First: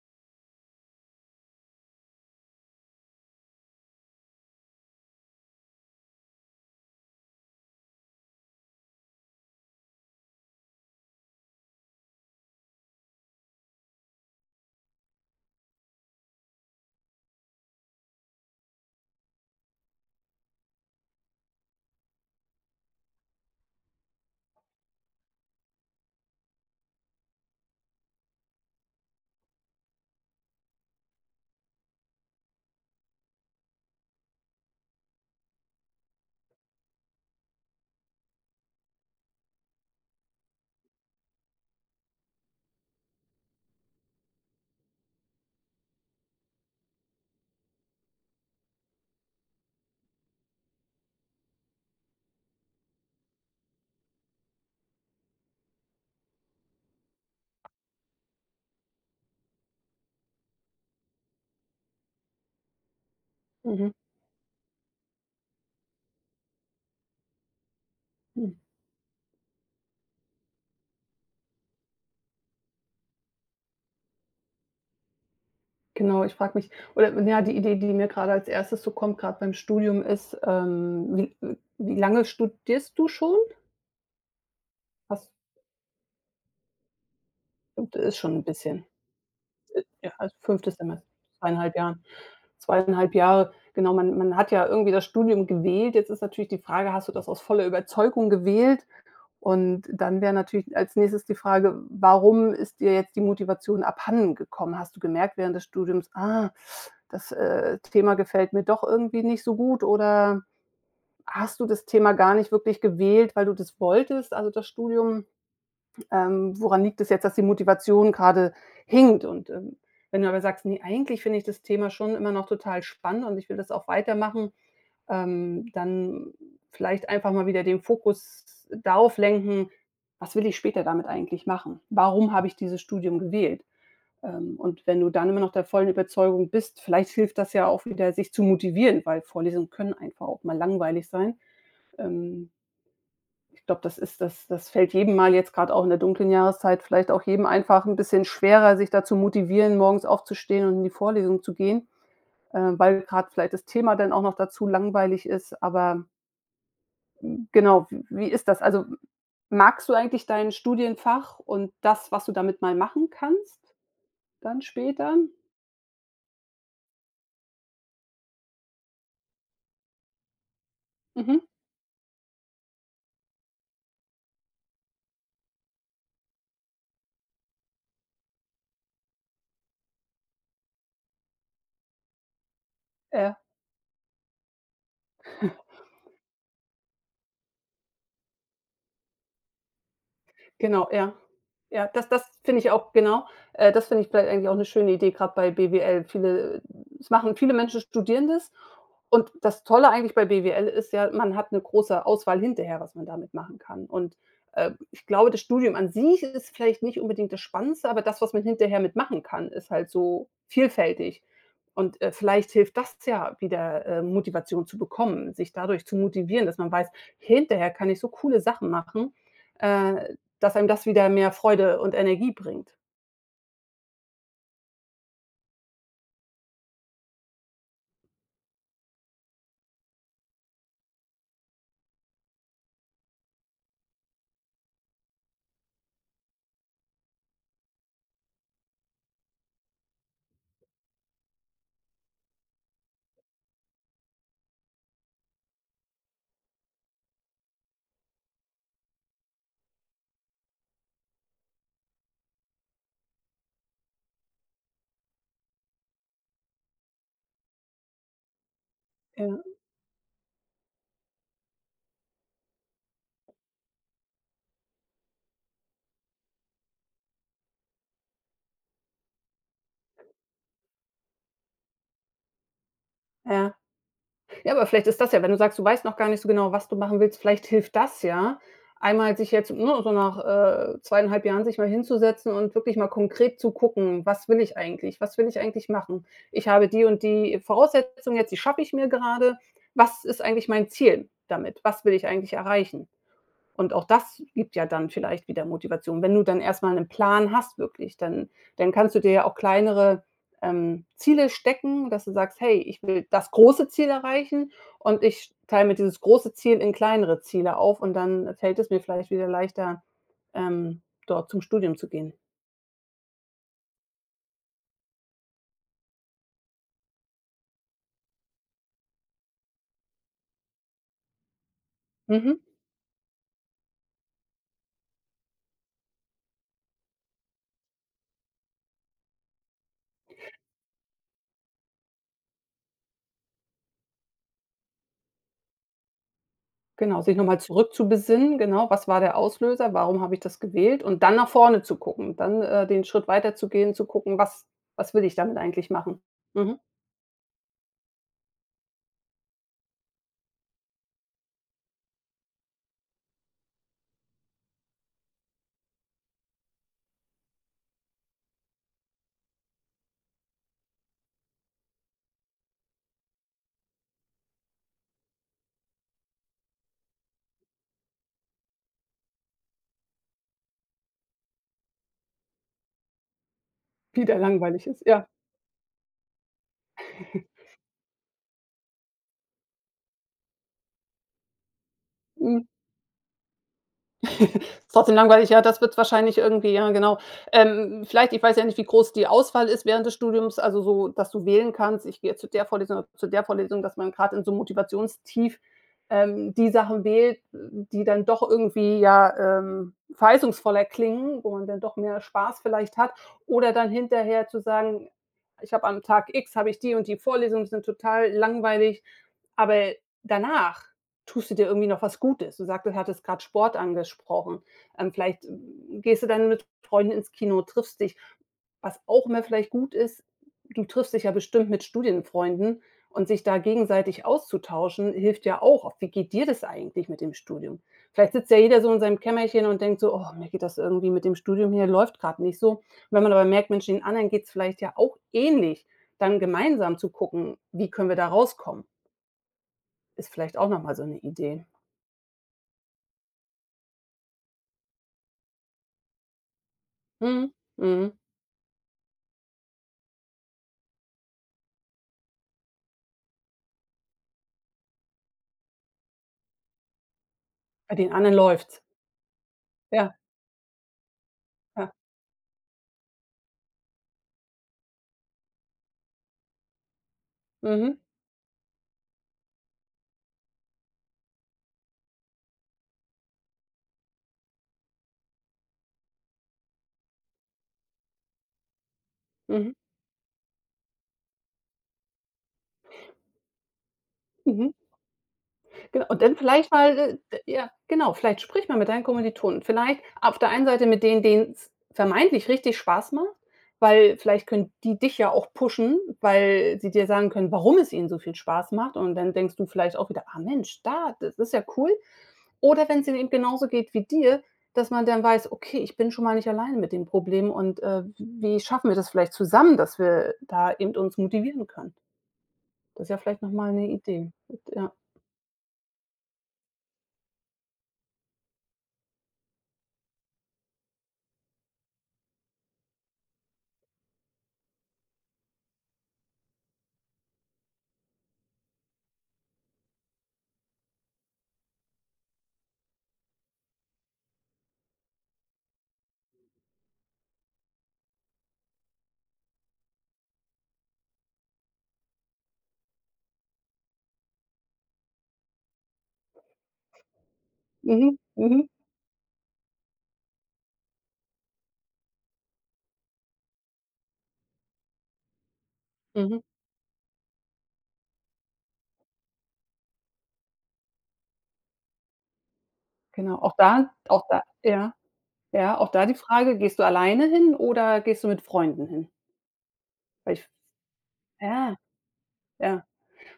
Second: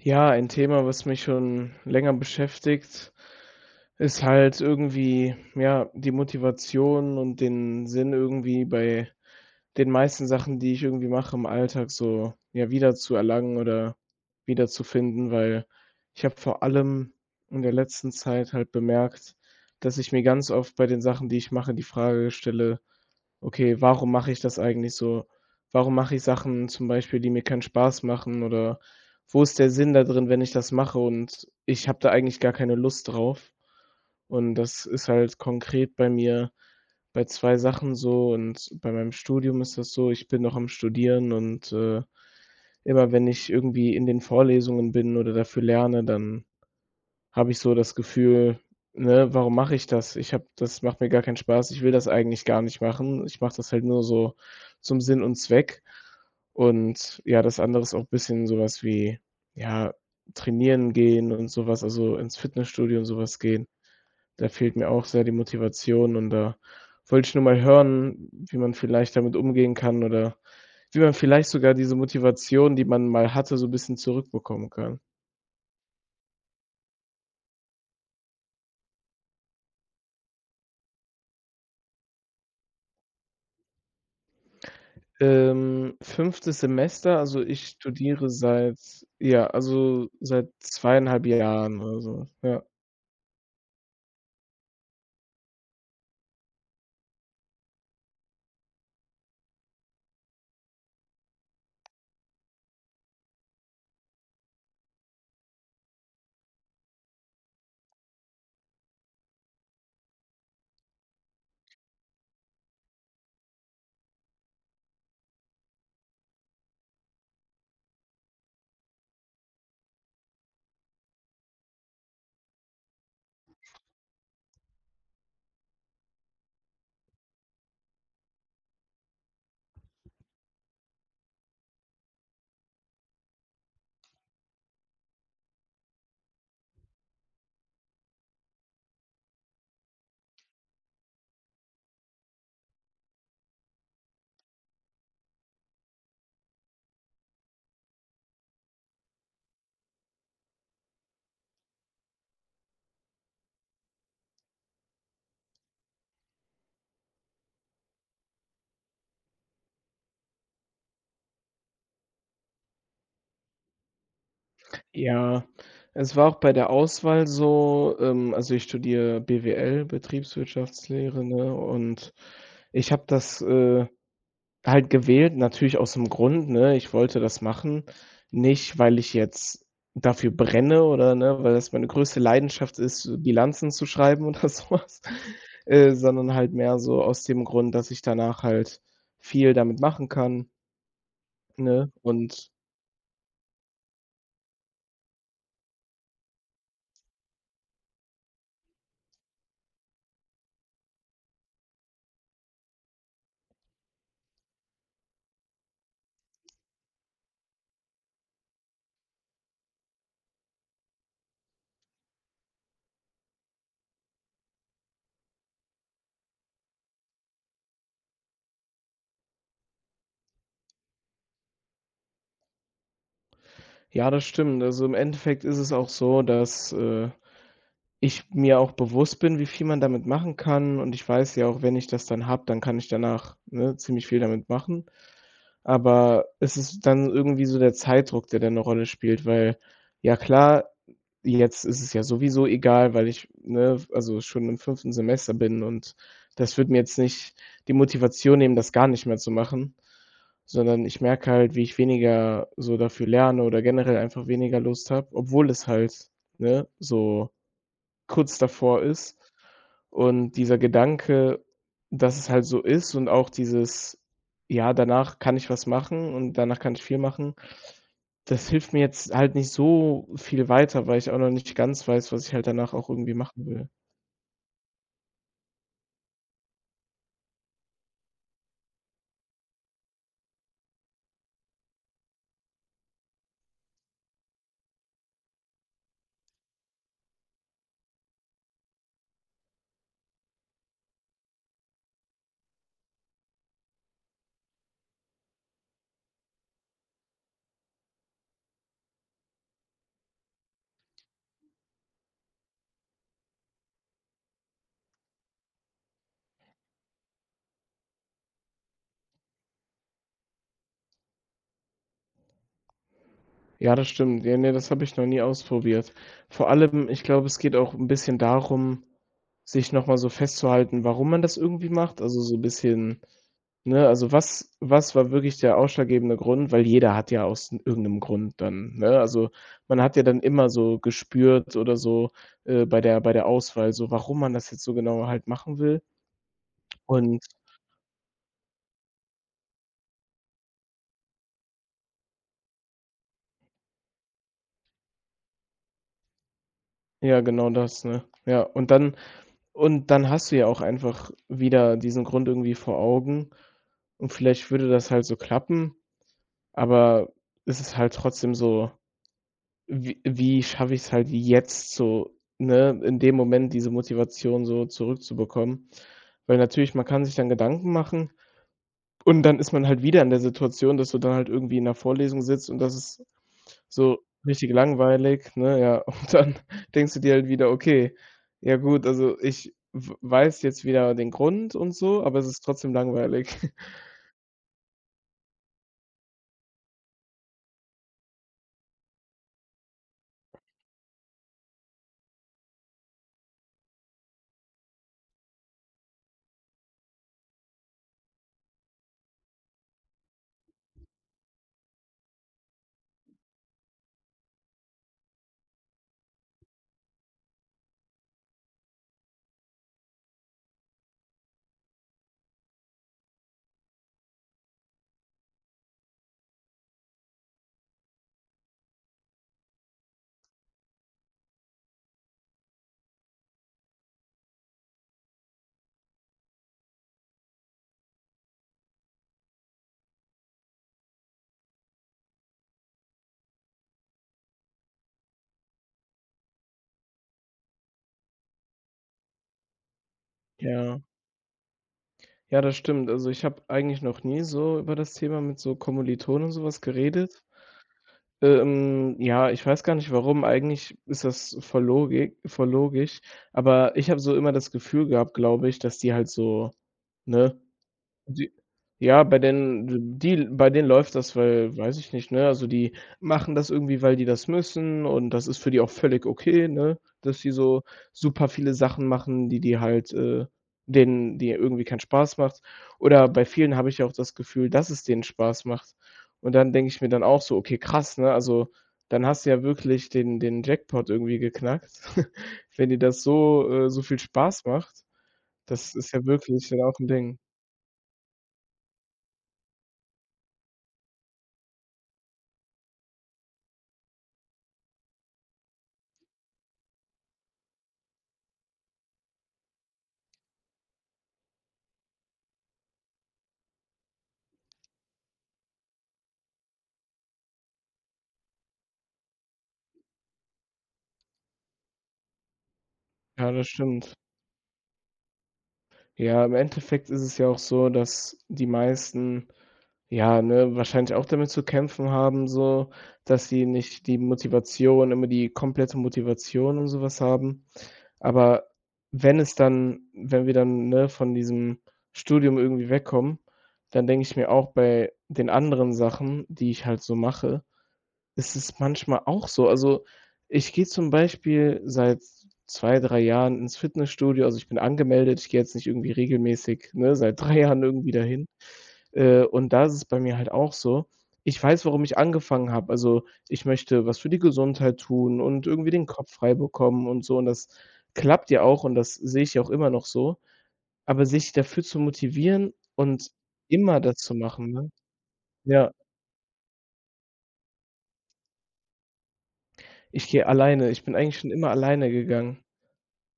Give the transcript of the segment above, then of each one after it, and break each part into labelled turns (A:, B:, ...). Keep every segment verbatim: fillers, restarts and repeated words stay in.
A: Ja, ein Thema, was mich schon länger beschäftigt, ist halt irgendwie, ja, die Motivation und den Sinn irgendwie bei den meisten Sachen, die ich irgendwie mache im Alltag, so, ja, wieder zu erlangen oder wiederzufinden, weil ich habe vor allem in der letzten Zeit halt bemerkt, dass ich mir ganz oft bei den Sachen, die ich mache, die Frage stelle: okay, warum mache ich das eigentlich so? Warum mache ich Sachen zum Beispiel, die mir keinen Spaß machen oder wo ist der Sinn da drin, wenn ich das mache und ich habe da eigentlich gar keine Lust drauf? Und das ist halt konkret bei mir bei zwei Sachen so, und bei meinem Studium ist das so, ich bin noch am Studieren und äh, immer wenn ich irgendwie in den Vorlesungen bin oder dafür lerne, dann habe ich so das Gefühl, ne: „Warum mache ich das? Ich habe das macht mir gar keinen Spaß. Ich will das eigentlich gar nicht machen. Ich mache das halt nur so zum Sinn und Zweck.“ Und ja, das andere ist auch ein bisschen sowas wie, ja, trainieren gehen und sowas, also ins Fitnessstudio und sowas gehen.
B: Mhm,
A: Da fehlt mir auch sehr die Motivation, und da wollte ich nur mal hören,
B: mhm.
A: wie man vielleicht damit umgehen kann, oder wie man vielleicht sogar diese Motivation, die man mal hatte, so 'n bisschen zurückbekommen kann.
B: Genau, ich frage mich oder ja, die Idee, die mir gerade als Erstes so kommt, gerade beim Studium ist, ähm, wie wie lange studierst du schon? Hast
A: Ähm, fünften. Semester, also ich
B: Ist
A: studiere
B: schon ein
A: seit,
B: bisschen.
A: ja,
B: Äh,
A: also
B: ja, also
A: seit
B: fünftes Semester,
A: zweieinhalb
B: 2,5
A: Jahren
B: Jahren
A: oder so, ja.
B: zwei Komma fünf Jahre. Genau, man man hat ja irgendwie das Studium gewählt. Jetzt ist natürlich die Frage, hast du das aus voller Überzeugung gewählt? Und dann wäre natürlich als nächstes die Frage: Warum ist dir jetzt die Motivation abhanden gekommen? Hast du gemerkt während des Studiums: „Ah, das, äh, Thema gefällt mir doch irgendwie nicht so gut“, oder hast du das Thema gar nicht wirklich gewählt, weil du das wolltest, also das Studium? Ähm, woran liegt es jetzt, dass die Motivation gerade hinkt? Und, ähm, wenn du aber sagst: nee, eigentlich finde ich das Thema schon immer noch total spannend und ich will das auch weitermachen“, ähm, dann vielleicht einfach mal wieder den Fokus darauf lenken: „Was will ich später damit eigentlich machen? Warum habe ich dieses Studium gewählt?“ Ähm, und wenn du dann immer noch der vollen Überzeugung bist, vielleicht hilft das ja auch wieder, sich zu motivieren, weil Vorlesungen können einfach auch mal langweilig sein. Ähm, Ich glaube, das ist das das fällt jedem mal, jetzt gerade auch in der dunklen Jahreszeit vielleicht, auch jedem einfach ein bisschen schwerer, sich dazu motivieren, morgens aufzustehen und in die Vorlesung zu gehen, äh, weil gerade vielleicht das Thema dann auch noch dazu langweilig ist. Aber genau, w wie ist das? Also, magst du eigentlich dein Studienfach und das, was du damit mal machen kannst dann später?
A: Ja, es war auch bei der Auswahl so, ähm, also ich studiere B W L, Betriebswirtschaftslehre,
B: Mhm.
A: ne, und ich habe das, äh Halt gewählt, natürlich aus 'm Grund, ne? Ich wollte das machen, nicht, weil ich jetzt dafür brenne oder, ne, weil das meine größte Leidenschaft ist, so Bilanzen zu schreiben oder so was, äh, sondern halt mehr so aus dem Grund, dass ich danach halt viel damit machen kann,
B: Genau, ja. Ja,
A: ne?
B: das das
A: Und
B: finde ich auch, genau. Äh, das finde ich vielleicht eigentlich auch eine schöne Idee, gerade bei B W L. Viele es machen viele Menschen studieren das und das Tolle eigentlich bei B W L ist ja, man hat eine große Auswahl hinterher, was man damit machen kann. Und, äh, ich glaube, das Studium an sich ist vielleicht nicht unbedingt das Spannendste, aber das, was man hinterher mit machen kann, ist halt so vielfältig. Und, äh, vielleicht hilft das ja wieder, äh, Motivation zu bekommen, sich dadurch zu motivieren, dass man weiß: „Hinterher kann ich so coole Sachen machen, äh, dass einem das wieder mehr Freude und Energie bringt.“
A: ja, das stimmt. Also, im Endeffekt ist es auch so, dass, äh, ich mir auch bewusst bin, wie viel man damit machen kann, und ich weiß ja auch, wenn ich das dann habe, dann kann ich danach, ne, ziemlich viel damit machen. Aber es ist dann irgendwie so der Zeitdruck, der da 'ne Rolle spielt, weil, ja klar, jetzt ist es ja sowieso egal, weil ich, ne, f also schon im fünften Semester bin und das wird mir jetzt nicht die Motivation nehmen, das gar nicht mehr zu machen, sondern ich merke halt, wie ich weniger so dafür lerne oder generell einfach weniger Lust habe, obwohl es halt, ne, so kurz davor ist.
B: Ja,
A: Und dieser Gedanke, dass es halt so ist, und auch dieses: „Ja, danach kann ich was machen und danach kann ich viel machen“, das hilft mir jetzt halt nicht so viel weiter, weil ich auch noch nicht ganz weiß, was ich halt danach auch irgendwie machen
B: ja.
A: will.
B: Ja, aber vielleicht ist das ja, wenn du sagst, du weißt noch gar nicht so genau, was du machen willst, vielleicht hilft das ja, einmal sich jetzt, ne, so nach, äh, zwei Komma fünf Jahren sich mal hinzusetzen und wirklich mal konkret zu gucken: „Was will ich eigentlich? Was will ich eigentlich machen? Ich habe die und die Voraussetzungen jetzt, die schaffe ich mir gerade. Was ist eigentlich mein Ziel damit? Was will ich eigentlich erreichen?“ Und auch das gibt ja dann vielleicht wieder Motivation. Wenn du dann erstmal einen Plan hast wirklich, dann dann kannst du dir ja auch kleinere, ähm, Ziele stecken, dass du sagst: „Hey, ich will das große Ziel erreichen und ich teile mir dieses große Ziel in kleinere Ziele auf und dann fällt es mir vielleicht wieder leichter, ähm, dort zum Studium zu gehen.“
A: Ja, das stimmt. Ja, ne, das habe ich noch nie ausprobiert. Vor allem, ich glaube, es geht auch ein bisschen darum, sich noch mal so festzuhalten, warum man das irgendwie macht. Also, so
B: Mhm.
A: ein bisschen, ne, also was was war wirklich der ausschlaggebende Grund? Weil jeder hat ja aus irgendeinem Grund dann, ne? Also, man hat ja dann immer so gespürt oder so, äh, bei der bei der Auswahl so, warum man das jetzt so genau halt machen will.
B: Genau, sich
A: Und
B: nochmal zurück zu besinnen, genau, was war der Auslöser, warum habe ich das gewählt, und dann nach vorne zu gucken, dann, äh, den Schritt weiterzugehen, zu gehen, zu gucken, was was will ich damit eigentlich machen? Mhm.
A: ja, genau das, ne? Ja, und dann und dann hast du ja auch einfach wieder diesen Grund irgendwie vor Augen und vielleicht würde das halt so klappen, aber es ist halt trotzdem so: Wie wie schaffe ich's halt jetzt so, ne, in dem Moment diese Motivation so zurückzubekommen? Weil natürlich, man kann sich dann Gedanken machen, und dann ist man halt wieder in der Situation, dass du dann halt irgendwie in 'ner Vorlesung sitzt und das ist so
B: Wie der
A: richtig
B: langweilig ist, ja.
A: langweilig, ne, ja. Und dann denkst du dir halt wieder: „Okay, ja gut, also ich w weiß jetzt wieder den Grund und so, aber es ist
B: Mhm.
A: trotzdem langweilig.“
B: Ist trotzdem langweilig, ja, das wird's wahrscheinlich irgendwie, ja, genau. Ähm, vielleicht, ich weiß ja nicht, wie groß die Auswahl ist während des Studiums, also so, dass du wählen kannst: „Ich gehe zu der Vorlesung oder zu der Vorlesung“, dass man gerade in so 'm Motivationstief, ähm, die Sachen wählt, die dann doch irgendwie, ja, ähm, verheißungsvoller klingen, wo man dann doch mehr Spaß vielleicht hat. Oder dann hinterher zu sagen: „Ich habe am Tag X habe ich die und die Vorlesungen, die sind total langweilig“, aber danach tust du dir irgendwie noch was Gutes. Du sagtest, hattest gerade Sport angesprochen. Ähm, vielleicht äh, gehst du dann mit Freunden ins Kino, triffst dich. Was auch immer vielleicht gut ist, du triffst dich ja bestimmt mit Studienfreunden, und sich da gegenseitig auszutauschen, hilft ja auch. Auf Wie geht dir das eigentlich mit dem Studium? Vielleicht sitzt ja jeder so in seinem Kämmerchen und denkt so, oh, mir geht das irgendwie mit dem Studium hier, läuft gerade nicht so. Und wenn man aber merkt, Mensch, den anderen geht es vielleicht ja auch ähnlich, dann gemeinsam zu gucken, wie können wir da rauskommen, ist vielleicht auch nochmal
A: Ja.
B: so eine Idee.
A: Ja, das stimmt. Also, ich habe eigentlich noch nie so über das Thema mit so Kommilitonen und so was geredet.
B: Mhm. Mhm.
A: Ähm, ja, ich weiß gar nicht warum. Eigentlich ist das voll logik voll logisch, aber ich habe so immer das Gefühl gehabt, glaube ich, dass die halt so, ne,
B: Bei den anderen
A: die
B: läuft's.
A: ja, bei
B: Ja,
A: den die bei denen läuft das, weil,
B: ja.
A: weiß ich nicht, ne? Also, die machen das irgendwie, weil die das müssen, und das ist für die auch völlig okay, ne, dass die so
B: Mhm.
A: super viele Sachen machen, die die halt, äh denen die irgendwie keinen Spaß macht. Oder bei vielen habe ich ja auch das Gefühl, dass es denen Spaß macht. Und dann denke ich mir dann auch so: „Okay, krass, ne?“ Also, dann hast du ja
B: Mhm,
A: wirklich den den Jackpot irgendwie geknackt, wenn dir das so äh, so viel Spaß
B: mhm.
A: macht. Das
B: Genau.
A: ist
B: Und
A: ja
B: dann
A: wirklich
B: vielleicht
A: dann
B: mal,
A: auch 'n
B: äh, d
A: Ding.
B: ja, genau, vielleicht sprich mal mit deinen Kommilitonen. Vielleicht auf der einen Seite mit denen, denen es vermeintlich richtig Spaß macht, weil vielleicht können die dich ja auch pushen, weil sie dir sagen können, warum es ihnen so viel Spaß macht. Und dann denkst du vielleicht auch wieder: „Ah Mensch, da, das ist ja cool.“ Oder wenn es ihnen eben genauso geht wie dir, dass man dann weiß: „Okay, ich bin schon mal nicht alleine mit dem Problem und, äh, wie schaffen wir das vielleicht zusammen, dass wir da eben uns motivieren können?“ Das ist ja vielleicht noch
A: Ja, das
B: mal 'ne
A: stimmt.
B: Idee. Ja.
A: Ja, im Endeffekt ist es ja auch so, dass die meisten, ja, ne, wahrscheinlich auch damit zu kämpfen haben, so, dass sie nicht die Motivation, immer die komplette Motivation und sowas haben. Aber wenn es dann wenn wir dann, ne, von diesem Studium irgendwie wegkommen, dann denke ich mir auch bei den anderen Sachen, die ich halt so mache, es ist es manchmal auch so. Also, ich gehe zum Beispiel seit zwei drei Jahren ins Fitnessstudio. Also, ich bin angemeldet. Ich gehe jetzt nicht irgendwie regelmäßig, ne, seit drei Jahren irgendwie
B: Mhm,
A: dahin.
B: mhm,
A: Äh, und da ist es bei mir halt auch so. Ich weiß, warum ich angefangen habe. Also, ich möchte was für die Gesundheit tun und irgendwie den Kopf
B: mhm.
A: frei bekommen und so. Und das klappt ja auch und das sehe ich ja auch immer noch so. Aber sich dafür zu motivieren und
B: Genau, auch da
A: immer das
B: auch
A: zu
B: da,
A: machen, ne?
B: ja, ja, auch
A: Ja,
B: da die Frage, gehst du alleine hin oder gehst du mit Freunden hin?
A: ich
B: Weil
A: gehe
B: ich
A: alleine. Ich bin eigentlich schon immer
B: Ja,
A: alleine gegangen.
B: ja.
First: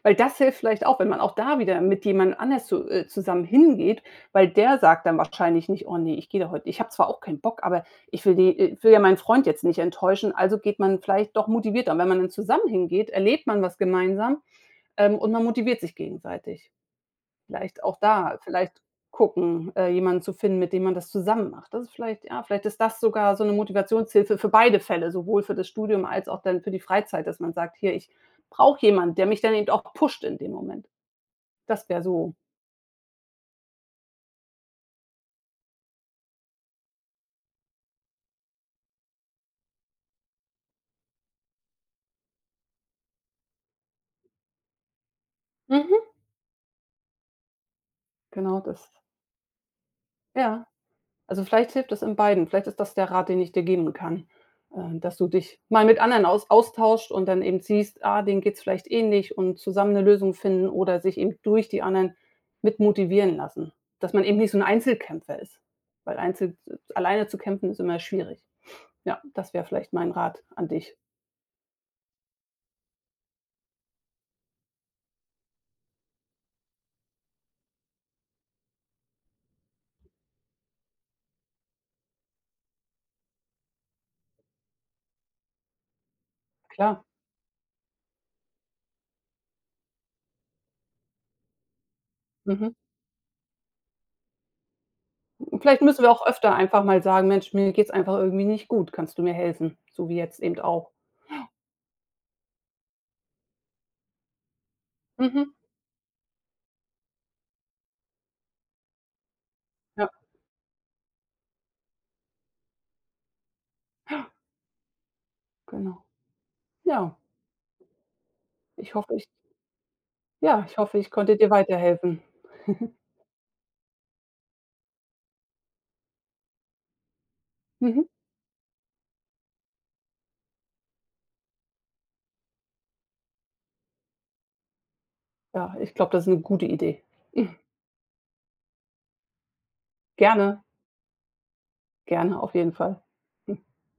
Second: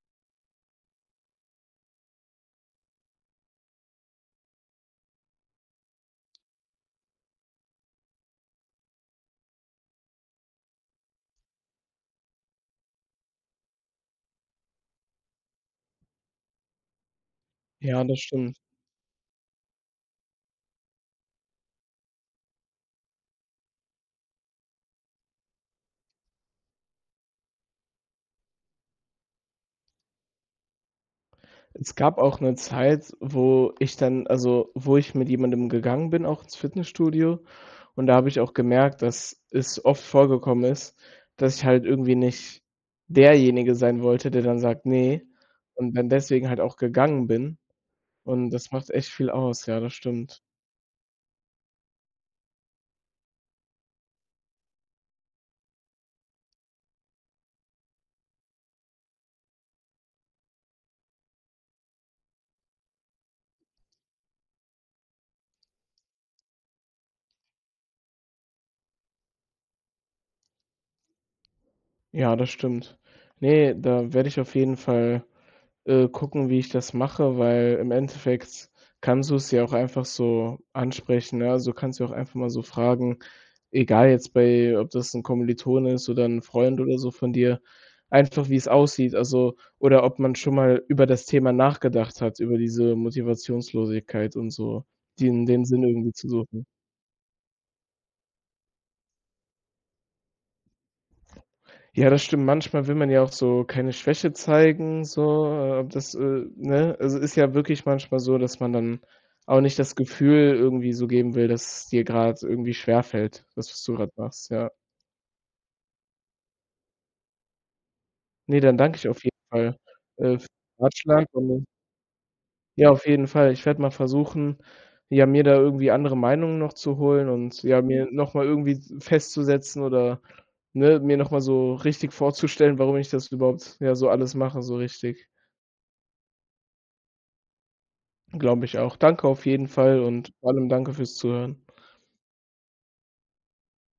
B: Weil das hilft vielleicht auch, wenn man auch da wieder mit jemand anders zu äh, zusammen hingeht, weil der sagt dann wahrscheinlich nicht: „Oh ne, ich gehe da heute, ich habe zwar auch keinen Bock, aber ich will die äh, will ja meinen Freund jetzt nicht enttäuschen.“ Also geht man vielleicht doch motivierter. Und wenn man dann zusammen hingeht, erlebt man was gemeinsam, ähm, und man motiviert sich gegenseitig. Vielleicht auch
A: Ja, das
B: da
A: stimmt.
B: vielleicht gucken, äh, jemanden zu finden, mit dem man das zusammen macht. Das ist vielleicht, ja, vielleicht ist das sogar so eine Motivationshilfe für beide Fälle, sowohl für das Studium als auch dann für die Freizeit, dass man sagt: „Hier, ich brauche jemanden, der mich dann eben auch pusht in dem Moment.“ Das
A: Es
B: wäre
A: gab
B: so.
A: auch 'ne Zeit, wo ich dann, also, wo ich mit jemandem gegangen bin, auch ins Fitnessstudio, und da habe ich auch gemerkt, dass es oft vorgekommen ist, dass ich halt irgendwie nicht derjenige sein wollte, der dann sagt: „Ne“, und
B: Mhm.
A: dann deswegen halt auch gegangen bin, und
B: Genau
A: das macht
B: das.
A: echt viel aus. Ja, das stimmt.
B: Ja. Also, vielleicht hilft das in beiden. Vielleicht ist das der Rat, den ich dir geben kann, äh, dass du dich mal mit anderen aus austauscht und dann eben siehst, ah, denen geht es vielleicht ähnlich und zusammen eine Lösung finden oder sich eben durch die anderen mit motivieren lassen. Dass man eben nicht so ein Einzelkämpfer ist, weil einzel alleine zu kämpfen ist immer schwierig. Ja, das wäre vielleicht mein Rat an dich.
A: Ja, das stimmt. Ne, da werde ich auf jeden Fall, äh, gucken, wie ich das mache, weil im Endeffekt kannst du's ja auch einfach so ansprechen, ne? Also, du kannst ja auch einfach mal so fragen, egal jetzt bei, ob das ein Kommilitone ist oder ein Freund oder
B: Klar,
A: so von dir, einfach wie es aussieht, also oder ob man schon mal über das Thema nachgedacht hat, über
B: mhm.
A: diese Motivationslosigkeit und so, die in
B: Und
A: den Sinn
B: vielleicht müssen wir
A: irgendwie
B: auch
A: zu
B: öfter
A: suchen.
B: einfach mal sagen: „Mensch, mir geht's einfach irgendwie nicht gut. Kannst du mir helfen?“ So wie jetzt eben auch.
A: Ja, das stimmt. Manchmal will man ja auch so keine Schwäche zeigen, so,
B: Mhm,
A: äh, das, äh ne? Also, ist ja wirklich manchmal so, dass man dann auch nicht das
B: ja,
A: Gefühl irgendwie so geben will, dass es dir grad irgendwie schwerfällt, das, was du grad machst, ja.
B: genau. Ja,
A: Ne, dann
B: ich
A: danke ich
B: hoffe,
A: auf
B: ich
A: jeden Fall, äh, für
B: Ja, ich
A: den
B: hoffe, ich
A: Ratschlag
B: konnte dir
A: und, äh,
B: weiterhelfen.
A: ja, auf jeden Fall. Ich werde mal versuchen, ja, mir da irgendwie andere Meinungen noch zu holen und, ja,
B: Mhm.
A: mir noch mal irgendwie s festzusetzen oder, ne, mir noch mal so richtig vorzustellen, warum ich das überhaupt, ja, so alles mache, so richtig.
B: Ja, ich glaube, das ist eine gute Idee.
A: Glaube ich auch. Danke auf jeden Fall und vor
B: Gerne,
A: allem danke fürs Zuhören.
B: gerne, auf jeden Fall.